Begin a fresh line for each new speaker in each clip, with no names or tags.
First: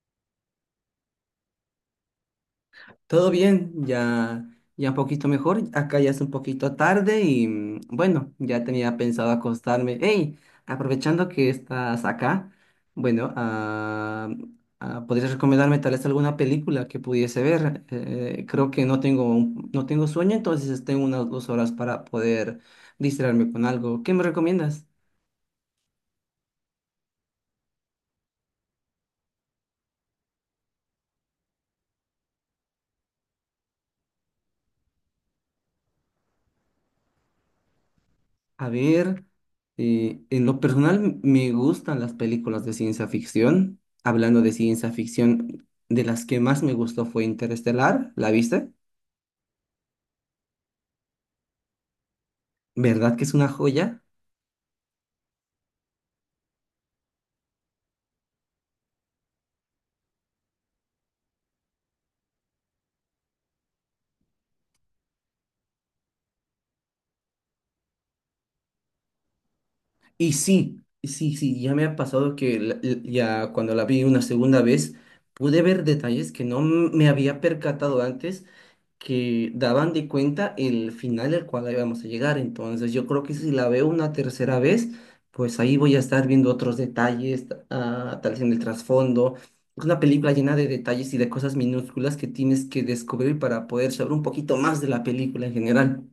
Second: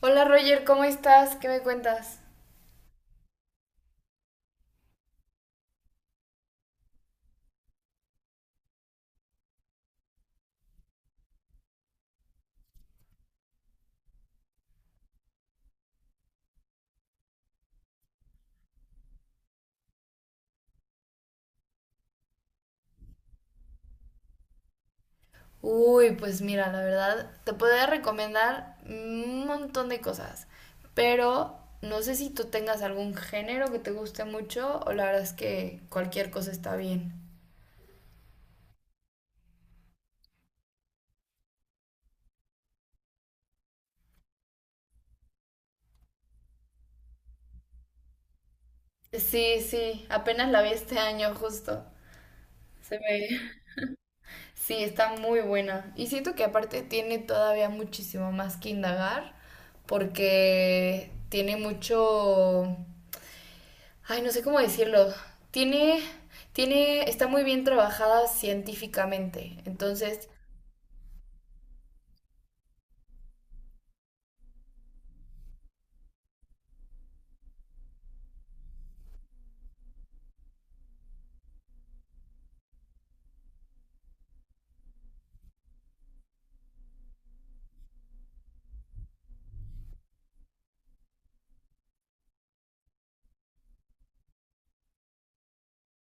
Hola Roger, ¿cómo estás? ¿Qué me cuentas?
Todo bien, ya, ya un poquito mejor. Acá ya es un poquito tarde y bueno, ya tenía pensado acostarme. Hey, aprovechando que estás acá, bueno, ¿podrías recomendarme tal vez alguna película que pudiese ver? Creo que no tengo, no tengo sueño, entonces tengo unas 2 horas para poder distraerme con algo. ¿Qué me recomiendas?
Uy, pues mira, la verdad, te podría recomendar un montón de cosas, pero no sé si tú tengas algún género que te guste mucho o la verdad es que cualquier cosa está bien.
A ver, en lo personal me gustan las películas de ciencia ficción. Hablando de ciencia ficción, de las que más me gustó fue Interestelar, ¿la viste?
Sí, sí, apenas la vi este año justo. Se
¿Verdad que
ve.
es una joya?
Sí, está muy buena. Y siento que aparte tiene todavía muchísimo más que indagar porque tiene mucho. Ay, no sé cómo decirlo. Tiene, está muy bien trabajada científicamente. Entonces,
Y sí, sí, sí, ya me ha pasado que ya cuando la vi una segunda vez pude ver detalles que no me había percatado antes que daban de cuenta el final al cual íbamos a llegar. Entonces, yo creo que si la veo una tercera vez, pues ahí voy a estar viendo otros detalles, tal vez en el trasfondo. Es una película llena de detalles y de cosas minúsculas que tienes que descubrir para poder saber un poquito más de la película en general.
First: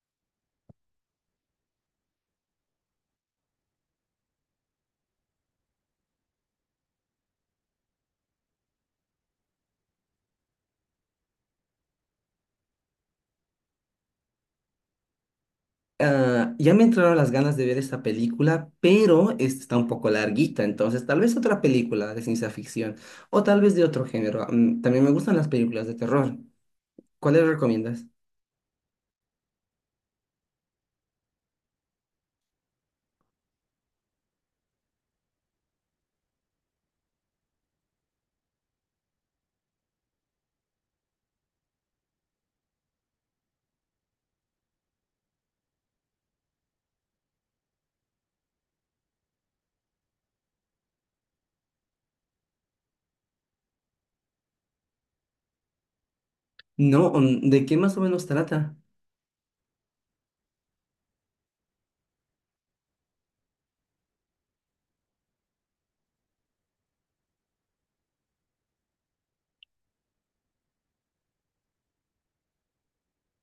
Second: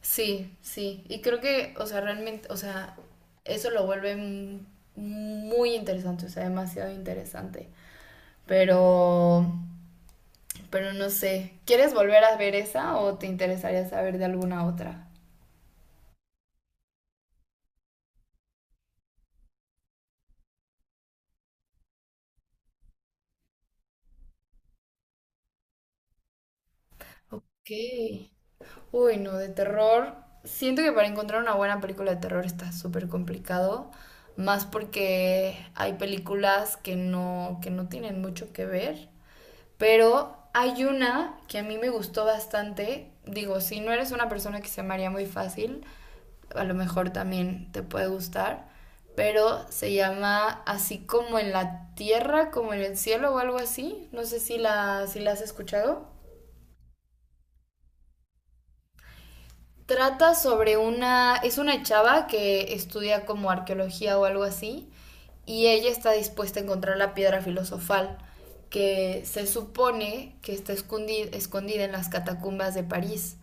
sí, sí. Y creo que, o sea, realmente, o sea, eso lo vuelve muy interesante, o sea, demasiado interesante. Pero, no sé. ¿Quieres volver a ver esa o te interesaría saber de alguna otra?
Ah, ya me entraron las ganas de ver esta película, pero esta está un poco larguita, entonces tal vez otra película de ciencia ficción o tal vez de otro género. También me gustan las películas de terror. ¿Cuáles recomiendas?
Ok. Uy, no, de terror. Siento que para encontrar una buena película de terror está súper complicado, más porque hay películas que no tienen mucho que ver, pero hay una que a mí me gustó bastante. Digo, si no eres una persona que se maría muy fácil, a lo mejor también te puede gustar, pero se llama Así como en la tierra, como en el cielo o algo así. No sé si la has escuchado.
No, ¿de qué más o menos trata?
Trata sobre una, es una chava que estudia como arqueología o algo así, y ella está dispuesta a encontrar la piedra filosofal que se supone que está escondida en las catacumbas de París.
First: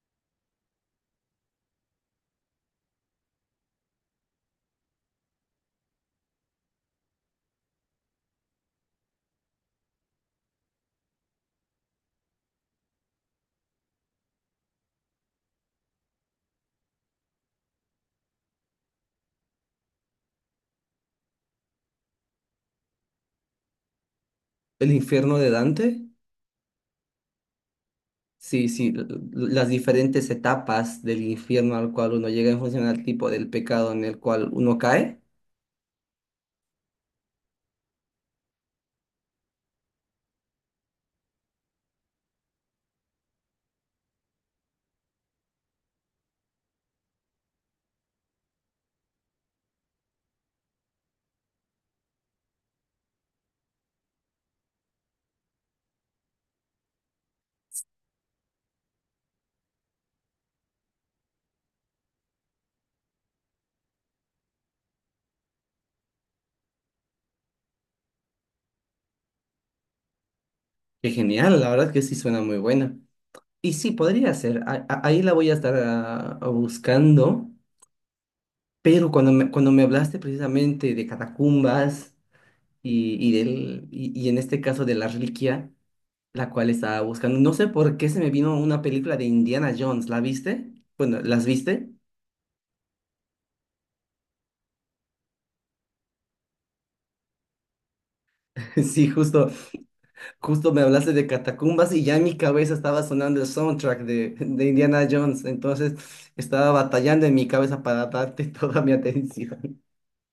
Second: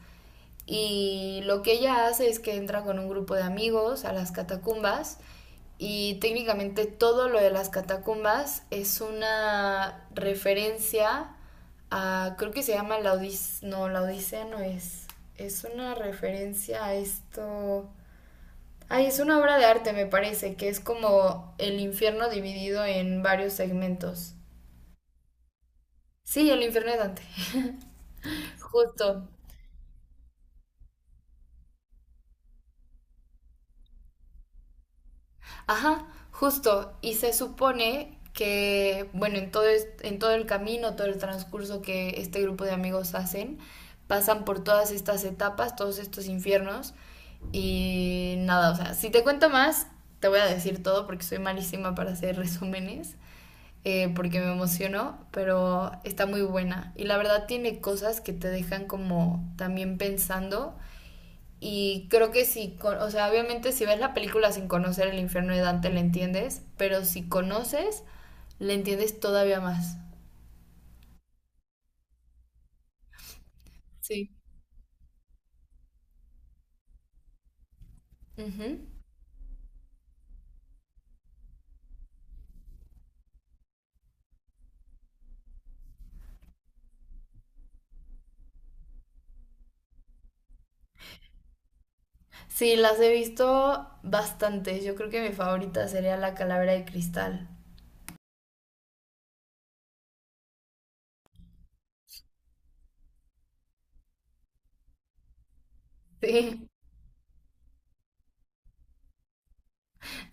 Y lo que ella hace es que entra con un grupo de amigos a las catacumbas y técnicamente todo lo de las catacumbas es una referencia a, creo que se llama la Odisea no es, es una referencia a esto. Ay, es una obra de arte, me parece, que es como el infierno dividido en varios segmentos.
¿El infierno de Dante?
Sí, el infierno de Dante,
Sí, sí,
justo.
las diferentes etapas del infierno al cual uno llega en función al tipo del pecado en el cual uno cae.
Ajá, justo. Y se supone que, bueno, en todo, en todo el camino, todo el transcurso que este grupo de amigos hacen, pasan por todas estas etapas, todos estos infiernos. Y nada, o sea, si te cuento más, te voy a decir todo porque soy malísima para hacer resúmenes, porque me emociono, pero está muy buena. Y la verdad tiene cosas que te dejan como también pensando y creo que si, o sea, obviamente si ves la película sin conocer el infierno de Dante, le entiendes, pero si conoces, le entiendes todavía más.
Qué genial, la verdad es que sí suena muy buena. Y sí,
Sí.
podría ser, ahí la voy a estar buscando,
Ujú.
pero cuando me hablaste precisamente de catacumbas y en este caso de la reliquia, la cual estaba buscando, no sé por qué se me vino una película de Indiana Jones, ¿la viste? Bueno, ¿las viste?
Sí, las he visto bastantes. Yo creo que mi favorita sería La Calavera de Cristal.
Sí, justo, justo me hablaste de catacumbas y ya en mi cabeza estaba sonando el soundtrack de Indiana Jones, entonces
Sí.
estaba batallando en mi cabeza para darte toda mi atención.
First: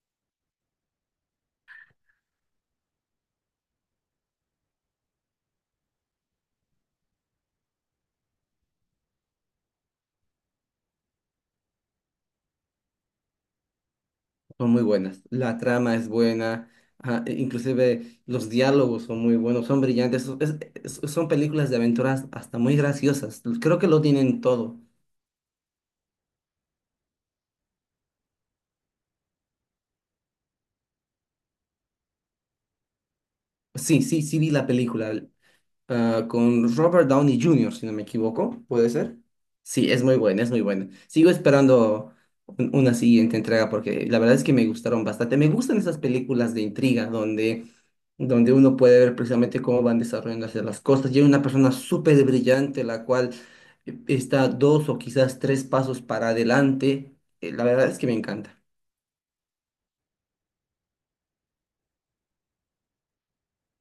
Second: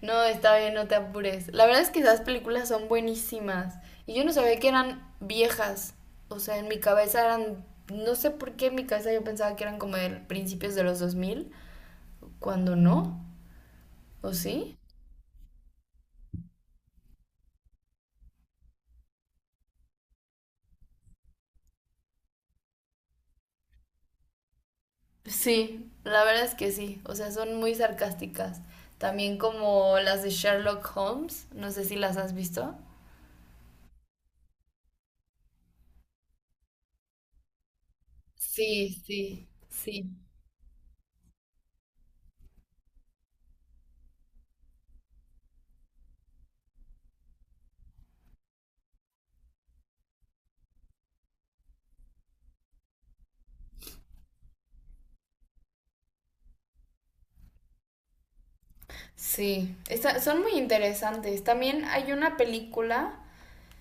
No, está bien, no te apures. La verdad es que esas películas son buenísimas. Y yo no sabía que eran viejas. O sea, en mi cabeza eran... No sé por qué en mi cabeza yo pensaba que eran como de principios de los 2000 cuando no, ¿o
Son
sí?
muy buenas, la trama es buena, inclusive los diálogos son muy buenos, son brillantes, son películas de aventuras hasta muy graciosas, creo que lo tienen todo.
Sí, la verdad es que sí, o sea, son muy sarcásticas. También como las de Sherlock Holmes, no sé si las has visto.
Sí, sí, sí vi la película, con Robert Downey Jr., si no me equivoco, ¿puede
Sí,
ser?
sí,
Sí, es
sí,
muy buena, es muy buena. Sigo esperando una siguiente entrega porque la verdad es que me gustaron bastante. Me gustan esas películas de intriga donde uno puede ver precisamente cómo van desarrollándose las cosas. Y hay una persona súper brillante la cual está dos o quizás tres pasos para adelante. La verdad es que me encanta.
sí. Son muy interesantes. También hay una película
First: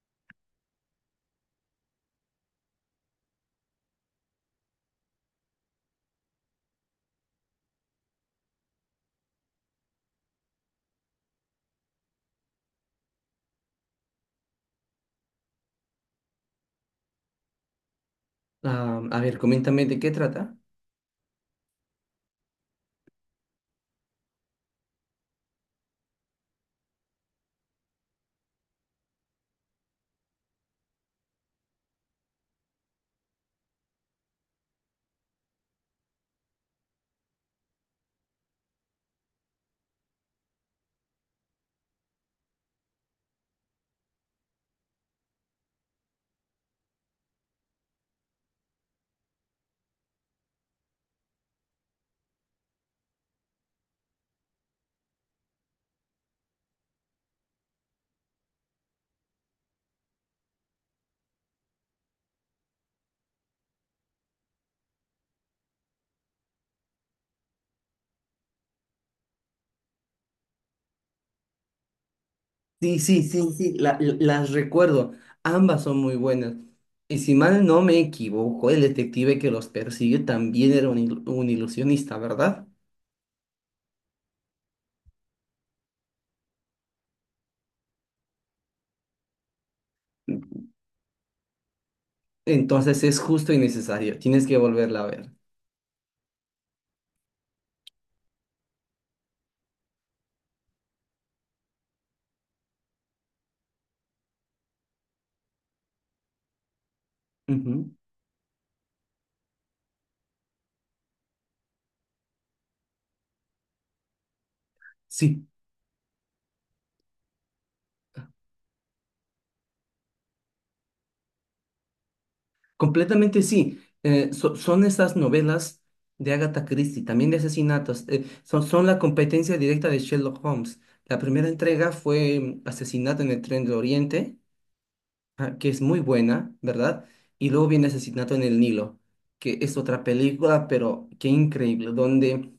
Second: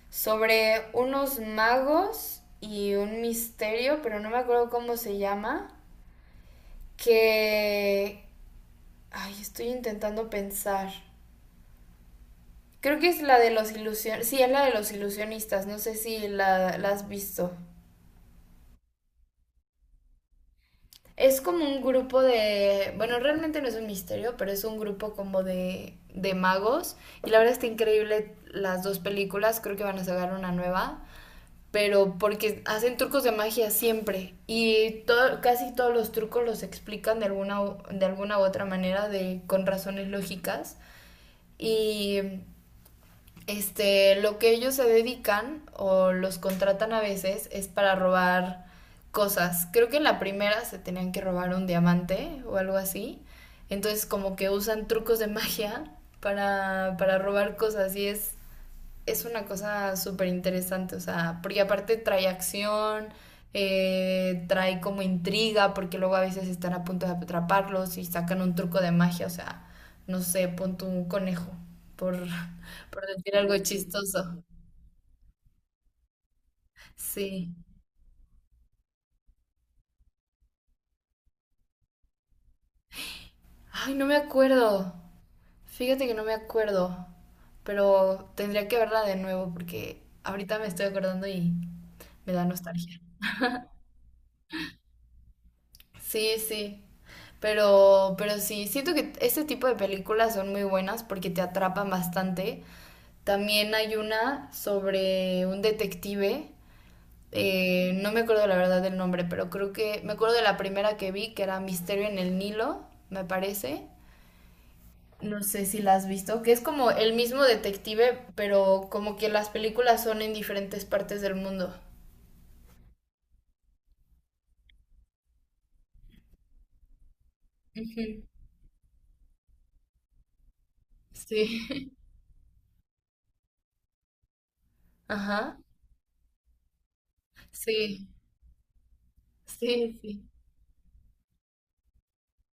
sobre unos magos y un misterio, pero no me acuerdo cómo se llama, que... Ay, estoy intentando pensar. Creo que es la de los ilusionistas. Sí, es la de los ilusionistas. No sé si la, la has visto.
Ah, a ver, coméntame de qué trata.
Es como un grupo de, bueno, realmente no es un misterio, pero es un grupo como de, magos. Y la verdad está increíble las dos películas, creo que van a sacar una nueva, pero porque hacen trucos de magia siempre. Y todo, casi todos los trucos los explican de alguna u otra manera, de, con razones lógicas. Y este, lo que ellos se dedican o los contratan a veces es para robar cosas. Creo que en la primera se tenían que robar un diamante o algo así. Entonces como que usan trucos de magia para robar cosas y es una cosa súper interesante, o sea, porque aparte trae acción, trae como intriga, porque luego a veces están a punto de atraparlos y sacan un truco de magia, o sea, no sé, pon tu un conejo, por,
Sí,
por
sí,
decir
sí,
algo
sí,
chistoso.
las recuerdo. Ambas son muy buenas. Y si
Sí.
mal no me equivoco, el detective que los persigue también era un ilusionista, ¿verdad?
Ay, no me acuerdo. Fíjate que no me acuerdo, pero tendría que verla de nuevo porque ahorita me estoy acordando y me da nostalgia.
Entonces es justo y necesario. Tienes que volverla a ver.
Sí, sí. Pero, sí, siento que este tipo de películas son muy buenas porque te atrapan bastante. También hay una sobre un detective,
Ujú.
no me acuerdo la verdad del nombre, pero creo que me acuerdo de la primera que vi, que era Misterio en el Nilo, me parece. No
Sí,
sé si la has visto, que es como el mismo detective, pero como que las películas son en diferentes partes del mundo.
completamente sí. Son esas novelas de Agatha Christie, también de
Ujú.
asesinatos. Son la competencia directa de Sherlock Holmes. La primera
Sí.
entrega fue Asesinato en el Tren de Oriente.
Ajá.
Que es muy buena, ¿verdad? Y luego viene
Sí,
Asesinato en el Nilo, que es
sí,
otra
sí.
película, pero qué increíble, donde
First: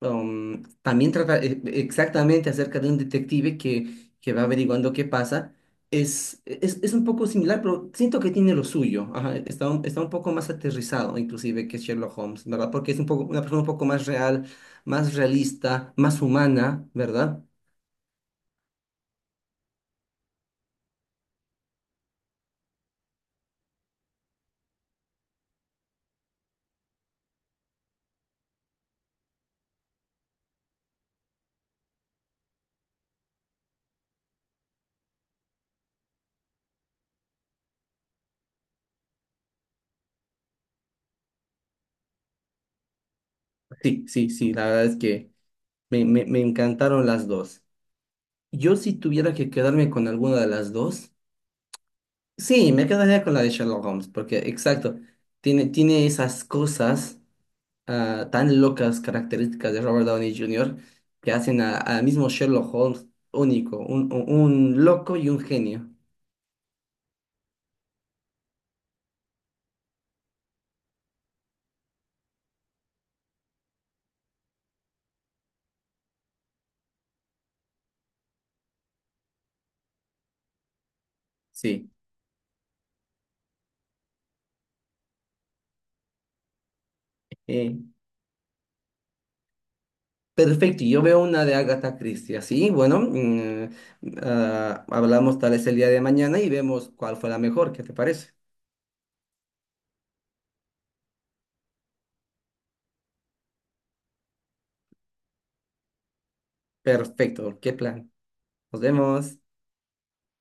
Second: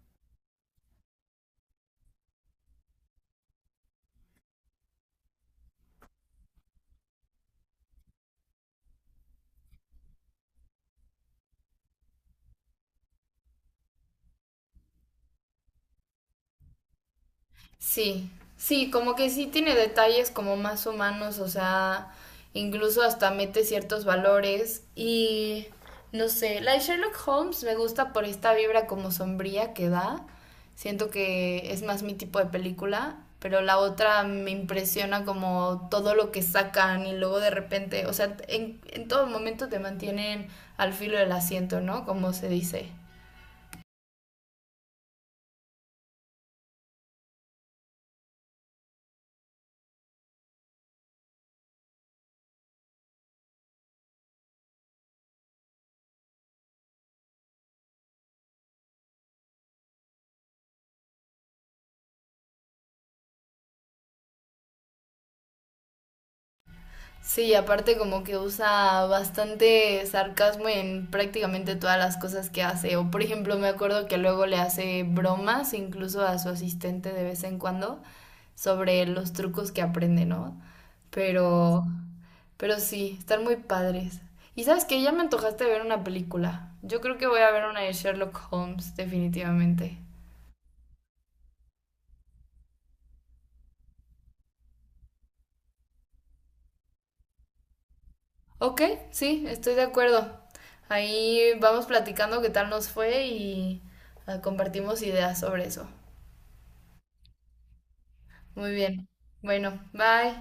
también trata exactamente acerca de un detective que va averiguando qué pasa. Es un poco similar, pero siento que tiene lo suyo. Ajá, está un poco más aterrizado, inclusive, que Sherlock Holmes, ¿verdad? Porque es un poco, una persona un poco más real, más realista, más humana, ¿verdad?
Sí, sí, como que sí tiene detalles como más humanos, o sea, incluso hasta mete ciertos valores y no sé, la de Sherlock Holmes me gusta por esta vibra como sombría que da, siento que es más mi tipo de película, pero la otra me impresiona como todo lo que sacan y luego de repente, o sea, en todo momento te mantienen al filo del asiento, ¿no? Como se dice.
Sí, sí, sí, la verdad es que me encantaron las dos. Yo si tuviera que quedarme con alguna de las dos, sí, me quedaría con la de Sherlock Holmes, porque exacto, tiene esas cosas tan locas características de Robert Downey Jr. que hacen al mismo Sherlock Holmes único, un loco y un genio.
Sí, aparte como que usa bastante sarcasmo en prácticamente todas las cosas que hace. O por ejemplo, me acuerdo que luego le hace bromas incluso a su asistente de vez en cuando sobre los trucos que aprende, ¿no? Pero,
Sí,
sí, están muy padres. Y sabes que ya me antojaste ver una película. Yo creo que voy a ver
eh,
una de Sherlock Holmes, definitivamente.
perfecto. Y yo veo una de Agatha Christie, así, bueno, hablamos tal vez el día de mañana y vemos cuál fue la mejor, ¿qué te parece?
Ok, sí, estoy de acuerdo. Ahí vamos platicando qué tal nos fue y ah, compartimos ideas sobre eso.
Perfecto, qué plan.
Muy
Nos
bien.
vemos.
Bueno, bye.